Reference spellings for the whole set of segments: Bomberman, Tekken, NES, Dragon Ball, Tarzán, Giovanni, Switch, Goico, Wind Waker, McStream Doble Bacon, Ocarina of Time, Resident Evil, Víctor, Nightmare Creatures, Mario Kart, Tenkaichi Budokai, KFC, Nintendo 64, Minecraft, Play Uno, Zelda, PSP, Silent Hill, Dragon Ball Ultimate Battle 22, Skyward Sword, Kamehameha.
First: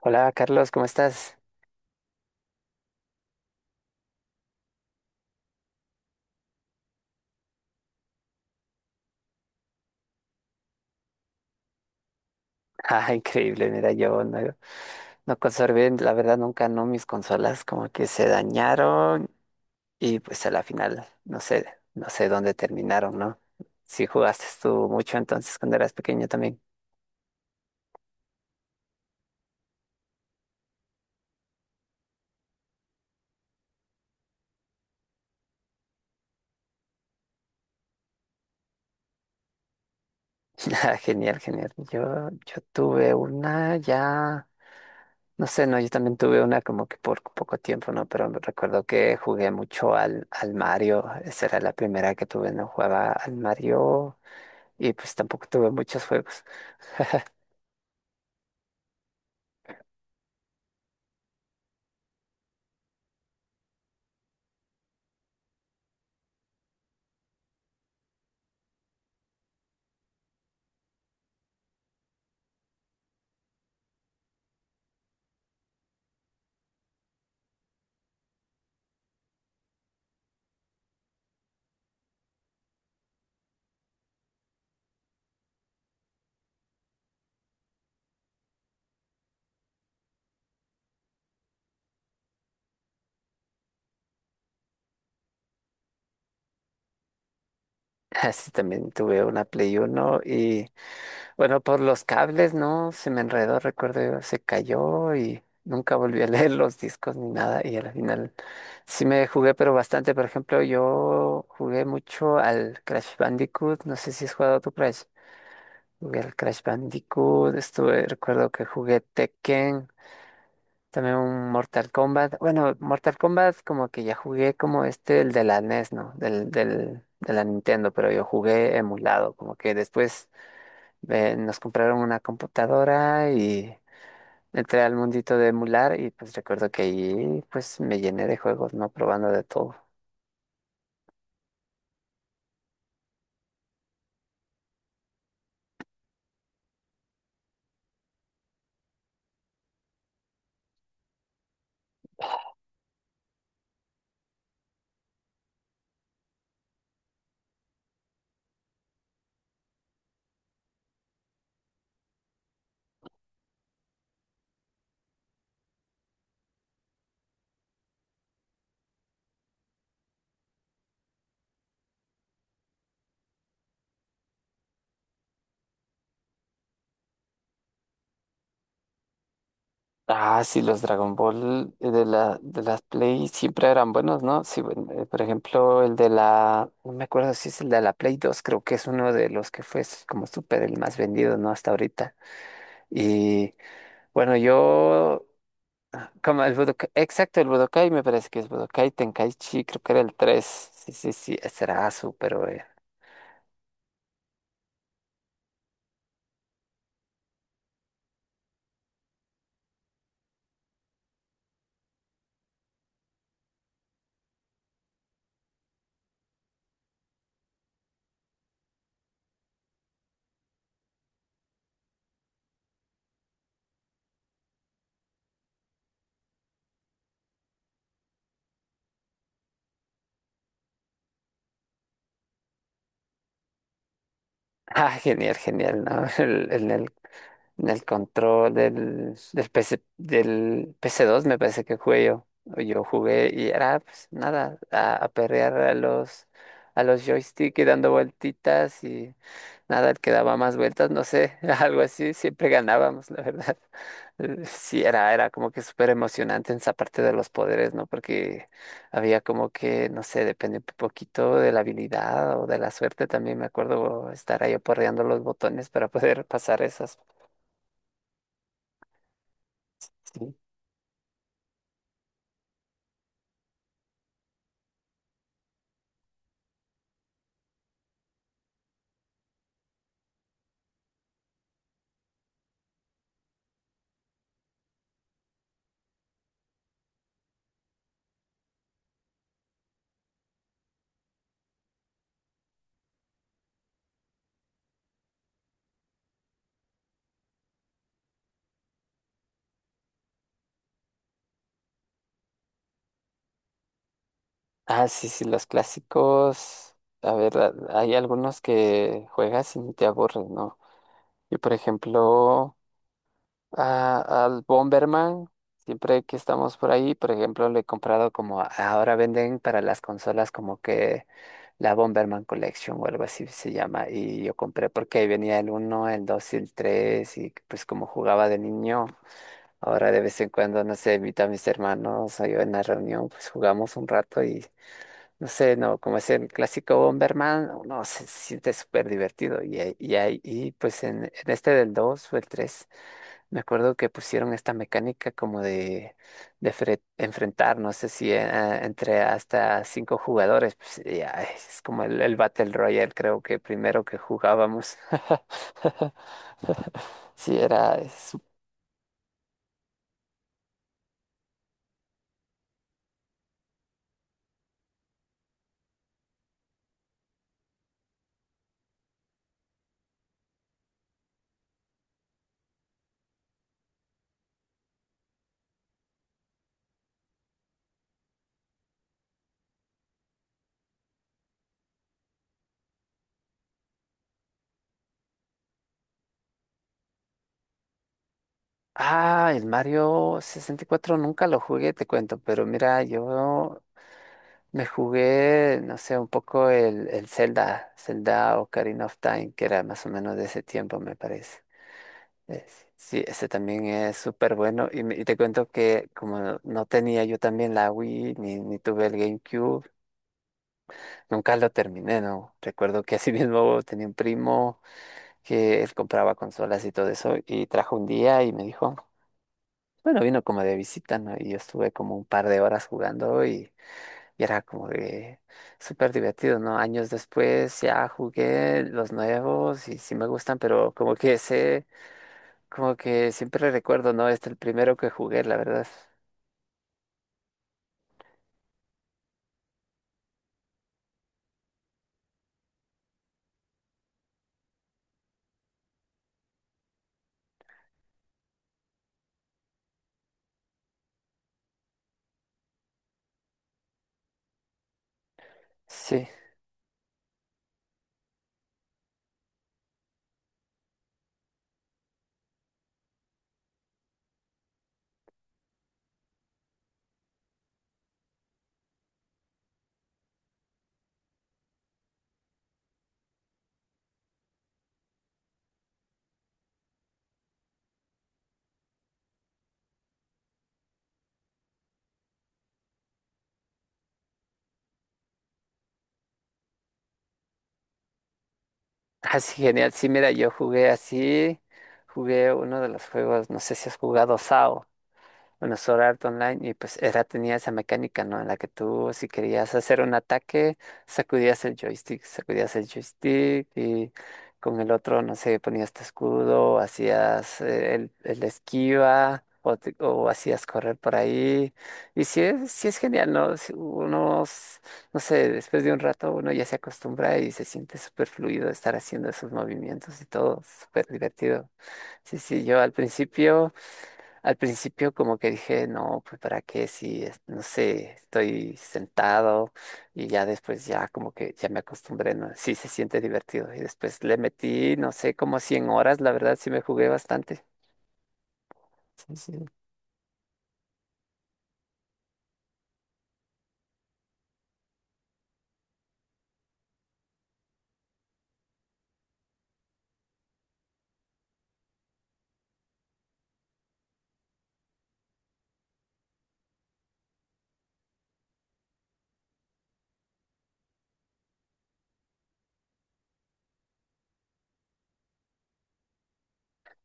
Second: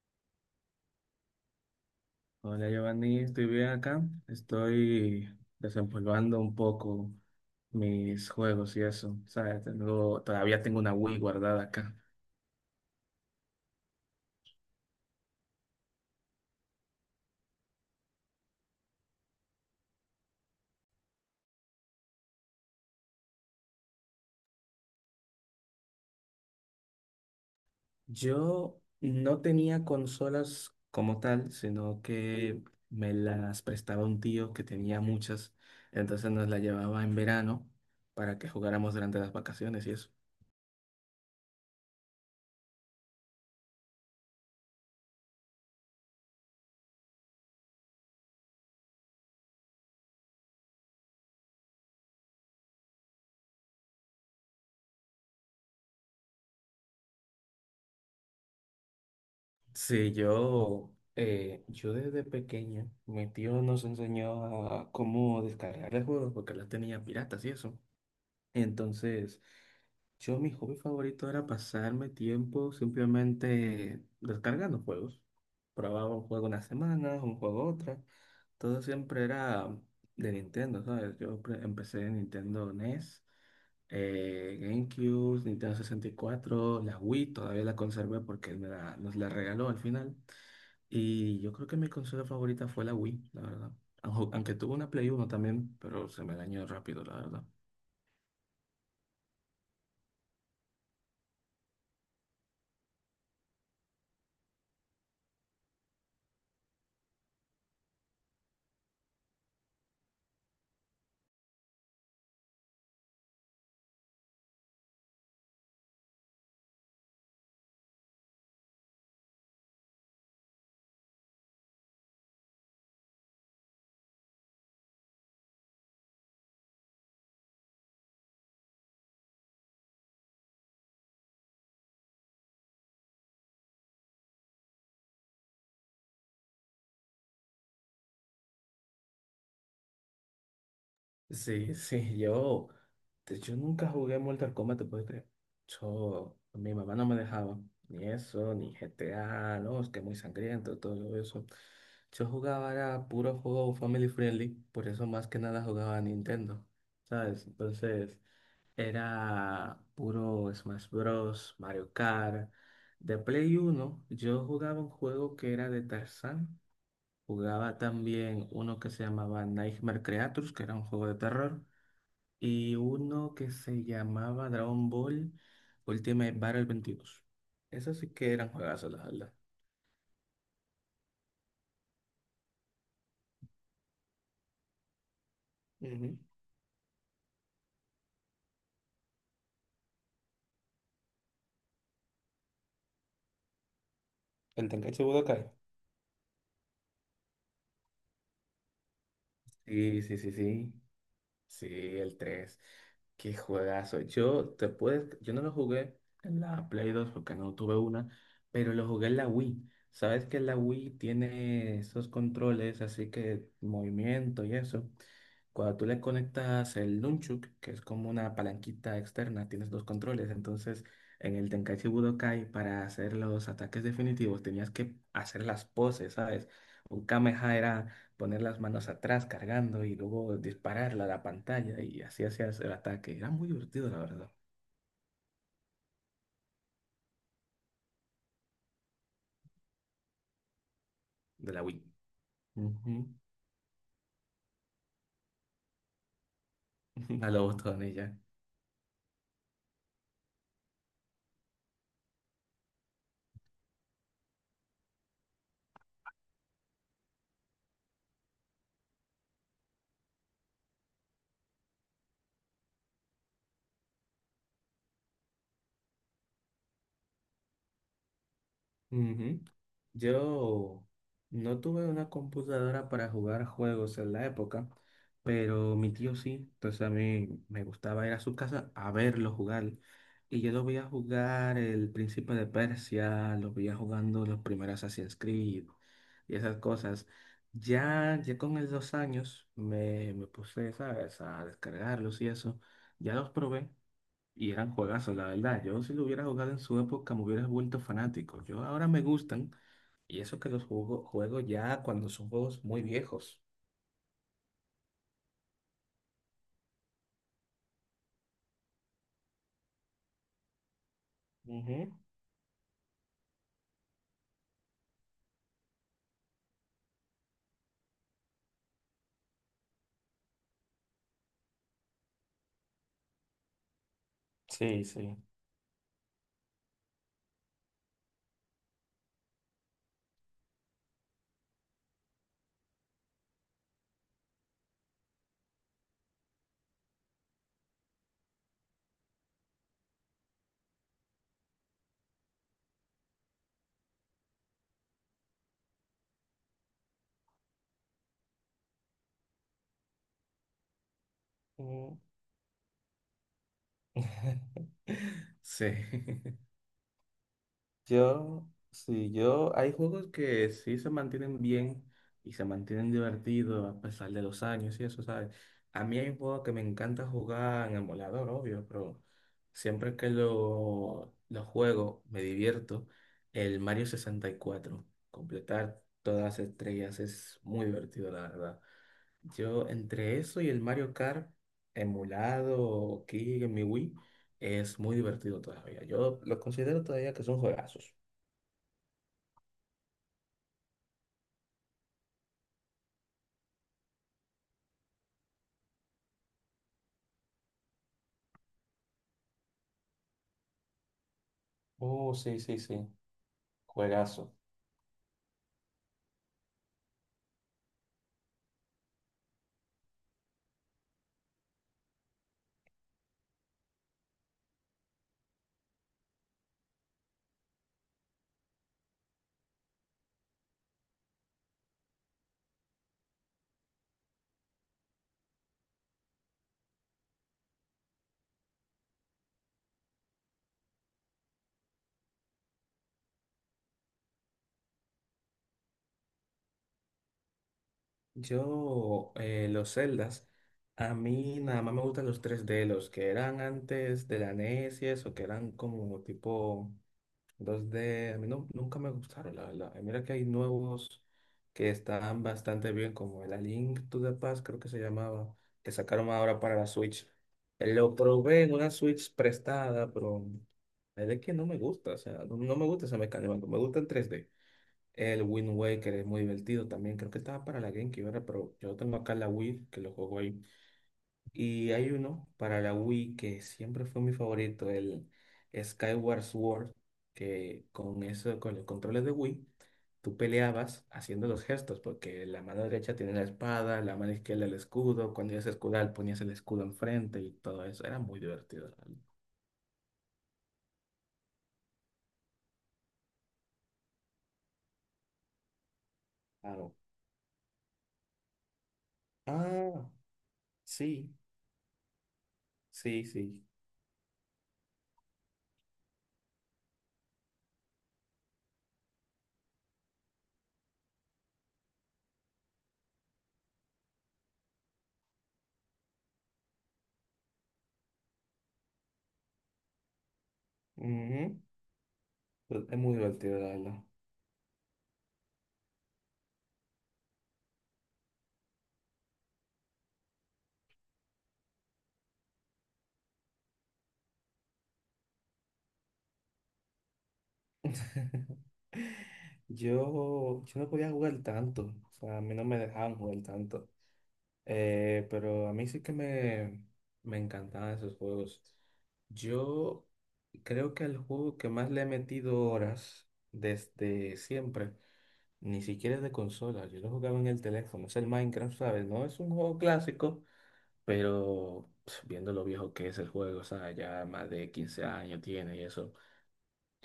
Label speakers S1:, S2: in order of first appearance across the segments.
S1: Hola Carlos, ¿cómo estás?
S2: Hola Giovanni, estoy bien acá. Estoy desempolvando un poco mis juegos y eso. ¿Sabes? Todavía tengo una Wii guardada acá.
S1: Ah, increíble, mira, yo no, no conservé, la verdad nunca no mis consolas como que se dañaron y pues a la final no sé, no sé dónde terminaron, ¿no? ¿Si jugaste tú mucho entonces cuando eras pequeño también?
S2: Yo no tenía consolas como tal, sino que me las prestaba un tío que tenía muchas. Entonces nos las llevaba en verano para que jugáramos durante las vacaciones y eso.
S1: Ah, genial, genial. Yo tuve una ya, no sé, no, yo también tuve una como que por poco tiempo, ¿no? Pero me recuerdo que jugué mucho al Mario, esa era la primera que tuve, no jugaba al Mario y pues tampoco tuve muchos juegos.
S2: Sí, yo desde pequeño, mi tío nos enseñó a cómo descargar el juego porque la tenía piratas y eso. Entonces, yo mi hobby favorito era pasarme tiempo simplemente descargando juegos. Probaba un juego una semana, un juego otra. Todo siempre era de Nintendo, ¿sabes? Empecé en Nintendo NES, GameCube, Nintendo 64, la Wii todavía la conservé porque nos la regaló al final. Y yo creo que mi consola favorita fue la Wii, la verdad. Aunque tuve una Play Uno también, pero se me dañó rápido, la verdad.
S1: Sí, también tuve una Play uno y bueno, por los cables, ¿no? Se me enredó, recuerdo yo, se cayó y nunca volví a leer los discos ni nada y al final sí me jugué, pero bastante. Por ejemplo, yo jugué mucho al Crash Bandicoot, no sé si has jugado tu Crash. Jugué al Crash Bandicoot, estuve, recuerdo que jugué Tekken, también un Mortal Kombat. Bueno, Mortal Kombat como que ya jugué como este, el de la NES, ¿no? De la Nintendo, pero yo jugué emulado. Como que después nos compraron una computadora y entré al mundito de emular y pues recuerdo que ahí pues me llené de juegos, ¿no? Probando de todo.
S2: Sí, sí, yo nunca jugué Mortal Kombat, te puedes creer. Yo, mi mamá no me dejaba, ni eso, ni GTA, no, es que muy sangriento, todo eso. Yo jugaba, era puro juego family friendly, por eso más que nada jugaba a Nintendo, ¿sabes? Entonces, era puro Smash Bros, Mario Kart. De Play Uno, yo jugaba un juego que era de Tarzán. Jugaba también uno que se llamaba Nightmare Creatures, que era un juego de terror y uno que se llamaba Dragon Ball Ultimate Battle 22. Esos sí que eran juegazos, la verdad.
S1: Ah, sí, los Dragon Ball de la, de las Play siempre eran buenos, ¿no? Sí, bueno, por ejemplo, el de
S2: Ujú.
S1: la, no me acuerdo si es el de la Play dos, creo que es uno de los que fue como súper el más vendido, ¿no? Hasta ahorita. Y bueno,
S2: El Tenkaichi
S1: yo,
S2: Budokai.
S1: como el Budokai, exacto, el Budokai me parece que es Budokai Tenkaichi, creo que era
S2: Sí,
S1: el
S2: sí, sí,
S1: tres.
S2: sí.
S1: Sí, sí, sí, ese
S2: Sí,
S1: era Asu,
S2: el
S1: pero
S2: tres. Qué juegazo. Yo no lo jugué en la Play 2 porque no tuve una, pero lo jugué en la Wii. Sabes que la Wii tiene esos controles, así que movimiento y eso. Cuando tú le conectas el nunchuk, que es como una palanquita externa, tienes dos controles. Entonces, en el Tenkaichi Budokai, para hacer los ataques definitivos, tenías que hacer las poses, ¿sabes? Un Kamehameha, poner las manos atrás cargando y luego dispararla a la pantalla y así hacías el ataque. Era muy divertido, la verdad,
S1: Ah, genial, genial, ¿no? El del control del PC, del PC dos me
S2: de la
S1: parece que
S2: Wii.
S1: jugué yo. O yo
S2: Ujú.
S1: jugué y era pues nada, a perrear a los
S2: A lo
S1: joystick y dando
S2: ya.
S1: vueltitas y nada, el que daba más vueltas, no sé, algo así, siempre ganábamos, la verdad. Sí, era como que súper emocionante en esa parte de los poderes, ¿no? Porque había como que, no sé, depende un poquito de la habilidad o de la suerte también, me acuerdo estar ahí aporreando los botones para poder pasar esas.
S2: Ujú. Yo no tuve una computadora para jugar juegos en la época, pero mi tío sí, entonces a mí me gustaba ir a su casa a verlo jugar. Y yo lo veía jugar el Príncipe de Persia, lo veía jugando los primeros Assassin's Creed y esas cosas. Ya, ya con el 2 años me puse, ¿sabes?, a descargarlos y eso. Ya los probé, y eran juegazos, la verdad. Yo si lo hubiera jugado en su época me hubiera vuelto fanático. Yo ahora me gustan y eso que los juego, juego ya cuando son juegos muy viejos.
S1: Ah, sí, sí, los clásicos. A ver, hay algunos que juegas y ni te aburres, ¿no? Yo, por
S2: Ujú.
S1: ejemplo, al Bomberman, siempre que estamos por ahí, por ejemplo, le he comprado como ahora venden para las consolas como que la Bomberman Collection o algo así se llama. Y yo compré
S2: Sí,
S1: porque ahí
S2: sí.
S1: venía el uno, el 2 y el 3 y pues como jugaba de niño. Ahora de vez en cuando, no sé, invito a mis hermanos o yo en la reunión, pues jugamos un rato y. No sé, no, como es el clásico Bomberman, no, se siente súper divertido. Y pues en este del 2 o el 3 me acuerdo que pusieron esta mecánica como de enfrentar, no sé si entre hasta cinco jugadores, pues ya, es como
S2: Ujú.
S1: el Battle Royale, creo que primero que jugábamos.
S2: Sí.
S1: Sí, era.
S2: Sí, hay juegos que sí se mantienen bien y se mantienen divertidos a pesar de los años y eso, ¿sabes? A mí hay un juego que me encanta jugar en emulador, obvio, pero siempre que lo juego me divierto. El Mario 64, completar todas las estrellas, es muy divertido, la verdad. Yo, entre eso y el Mario Kart, emulado aquí en mi Wii, es muy divertido todavía. Yo lo considero todavía que son juegazos.
S1: Ah, el Mario 64 nunca lo jugué, te cuento, pero mira, yo. Me jugué, no sé, un poco el Zelda, Zelda Ocarina of Time, que era más o menos de ese tiempo, me parece.
S2: Oh, sí, sí,
S1: Es-
S2: sí.
S1: sí, ese también es
S2: Juegazo.
S1: súper bueno. Y te cuento que como no, no tenía yo también la Wii, ni tuve el GameCube, nunca lo terminé, ¿no? Recuerdo que así mismo tenía un primo que él compraba consolas y todo eso, y trajo un día y me dijo, bueno, vino como de visita, ¿no? Y yo estuve como un par de horas jugando. Y era como que súper divertido, ¿no? Años después ya jugué los nuevos y sí me gustan, pero como que sé, como que siempre recuerdo, ¿no? Este es el primero que jugué, la verdad.
S2: Yo, los Zeldas, a mí nada más me gustan los 3D, los que eran antes de la NES y eso, que eran como tipo 2D. A mí nunca me gustaron, la verdad. Y mira que hay nuevos que están bastante bien, como el A Link to the Past, creo que se llamaba, que
S1: Sí.
S2: sacaron ahora para la Switch. Lo probé en una Switch prestada, pero es de que no me gusta, o sea, no me gusta esa mecánica, me gusta en 3D. El Wind Waker es muy divertido también. Creo que estaba para la GameCube, ¿verdad? Pero yo tengo acá la Wii, que lo juego ahí. Y hay uno para la Wii que siempre fue mi favorito, el Skyward Sword, que con eso, con los controles de Wii, tú peleabas haciendo los gestos, porque la mano derecha tiene la espada, la mano izquierda el escudo. Cuando ibas a escudar, ponías el escudo enfrente y todo eso. Era muy divertido, ¿la verdad?
S1: Así genial. Sí, mira, yo jugué así, jugué uno de los juegos, no sé si has jugado SAO. Bueno, Sword Art Online, y
S2: Claro.
S1: pues era, tenía esa mecánica, ¿no? En la que tú, si querías hacer
S2: Ah,
S1: un ataque,
S2: sí,
S1: sacudías el
S2: sí, sí.
S1: joystick y con el otro, no sé, ponías tu escudo, hacías el esquiva o hacías correr por ahí. Y sí es genial, ¿no? Si uno, no sé, después de un rato uno ya se acostumbra y se siente súper fluido estar haciendo esos movimientos y todo, súper
S2: Ujú.
S1: divertido. Sí, sí, yo al
S2: Es muy divertido, la
S1: principio.
S2: verdad.
S1: Al principio como que dije, no, pues para qué si, no sé, estoy sentado y ya después ya como que ya me acostumbré, ¿no? Sí se siente divertido. Y después le metí, no sé, como 100 horas, la verdad sí me jugué bastante. Sí, sí.
S2: Yo no podía jugar tanto, o sea, a mí no me dejaban jugar tanto. Pero a mí sí que me encantaban esos juegos. Yo creo que el juego que más le he metido horas desde siempre, ni siquiera es de consola, yo lo jugaba en el teléfono, es el Minecraft, ¿sabes? No es un juego clásico, pero pf, viendo lo viejo que es el juego, o sea, ya más de 15 años tiene y eso.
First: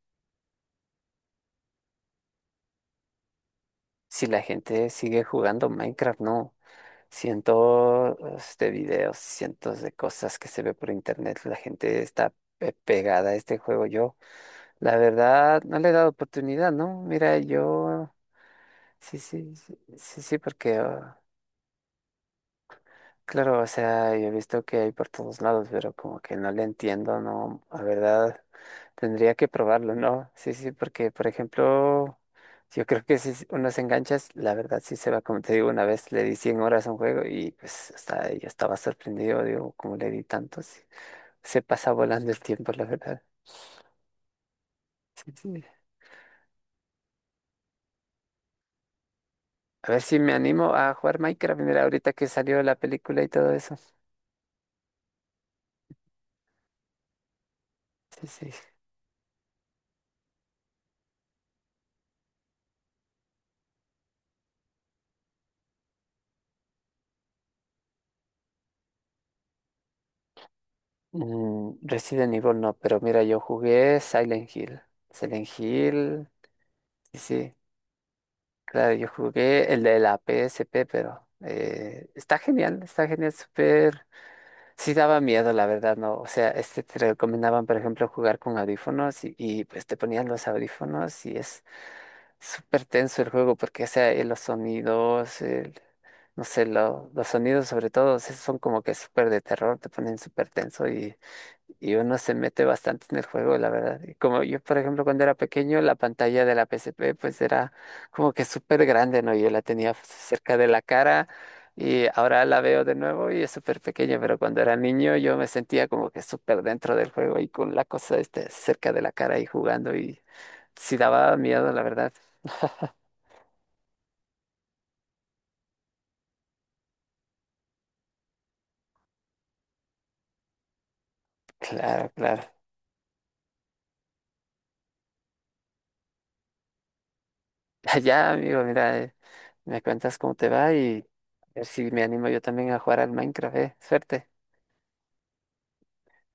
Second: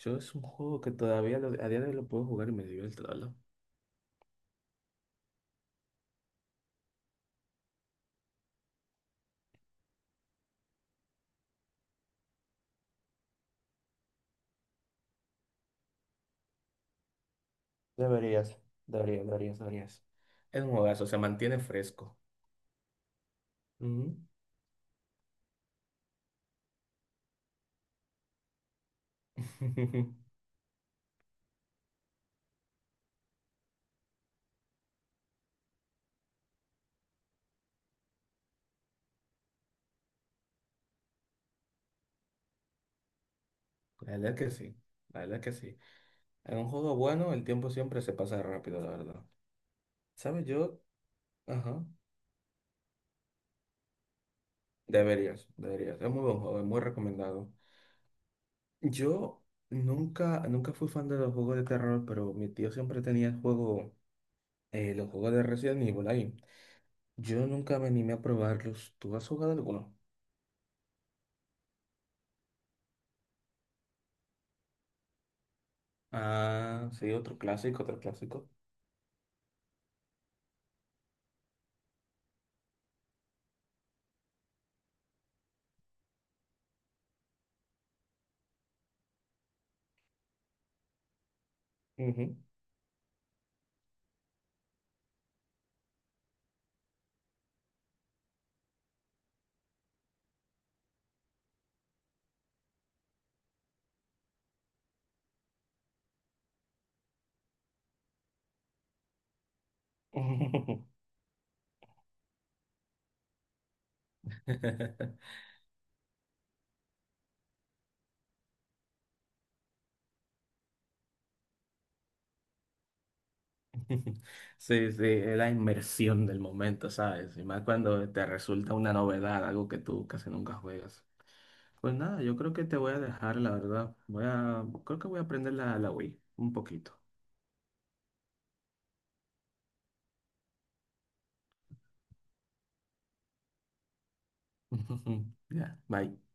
S2: Yo es un juego que todavía a día de hoy lo puedo jugar y me divierte, la verdad.
S1: Si la gente sigue jugando Minecraft, no. Cientos de videos, cientos de cosas que se ve por internet, la gente está pegada a este juego. Yo, la verdad, no le he dado oportunidad, ¿no? Mira, yo.
S2: Deberías,
S1: Sí,
S2: deberías,
S1: sí,
S2: deberías,
S1: sí,
S2: deberías.
S1: sí, sí,
S2: Es un
S1: porque,
S2: juegazo, se
S1: ah,
S2: mantiene fresco.
S1: claro, o sea,
S2: Ujú.
S1: yo he visto que hay por todos lados, pero como que no le entiendo, no, la verdad, tendría que probarlo, ¿no? Sí, sí, porque, por ejemplo, yo creo que si uno se engancha, la verdad sí se va, como te digo, una vez le di 100 horas a un juego y pues hasta yo estaba sorprendido, digo, cómo le di tanto, sí, se pasa volando el tiempo, la verdad.
S2: La verdad que sí, la
S1: Sí,
S2: verdad que
S1: sí.
S2: sí. En un juego bueno, el tiempo siempre se pasa rápido, la verdad.
S1: A ver si me
S2: ¿Sabes?
S1: animo
S2: Yo,
S1: a jugar Minecraft, mira,
S2: ajá,
S1: ahorita que salió la película y todo eso.
S2: deberías, deberías. Es muy buen juego, es muy recomendado.
S1: Sí, sí.
S2: Yo nunca, nunca fui fan de los juegos de terror, pero mi tío siempre tenía el juego, los juegos de Resident Evil ahí. Yo nunca me animé a probarlos. ¿Tú has jugado alguno?
S1: Resident Evil no, pero mira, yo jugué Silent Hill. Silent Hill,
S2: Ah, sí,
S1: sí,
S2: otro
S1: sí,
S2: clásico, otro clásico.
S1: claro, yo jugué el de la PSP, pero está genial, súper. Sí daba miedo, la verdad, ¿no? O sea, este te recomendaban, por ejemplo, jugar con audífonos y pues te ponían los audífonos y es
S2: Ujú.
S1: súper tenso el juego porque, o sea, los sonidos, no sé, los sonidos sobre todo, sí son como que súper de terror, te ponen súper tenso y uno se mete bastante en el juego, la verdad. Y como yo, por ejemplo, cuando era pequeño, la pantalla de la PSP pues era como que súper grande, ¿no? Yo la tenía cerca de la cara y ahora la veo de nuevo y es súper pequeña, pero cuando era niño yo me sentía como que súper dentro del juego y con la cosa este, cerca de la cara y jugando y sí daba miedo, la verdad.
S2: Sí, sí, es la inmersión del momento, ¿sabes? Y más cuando te resulta una novedad, algo que tú casi nunca juegas. Pues
S1: Claro,
S2: nada, yo
S1: claro.
S2: creo que te voy a dejar, la verdad. Creo que voy a aprender la Wii un poquito.
S1: Allá, amigo, mira, me cuentas cómo te va y a ver si me animo yo también a jugar al Minecraft. Suerte.
S2: Ya, bye.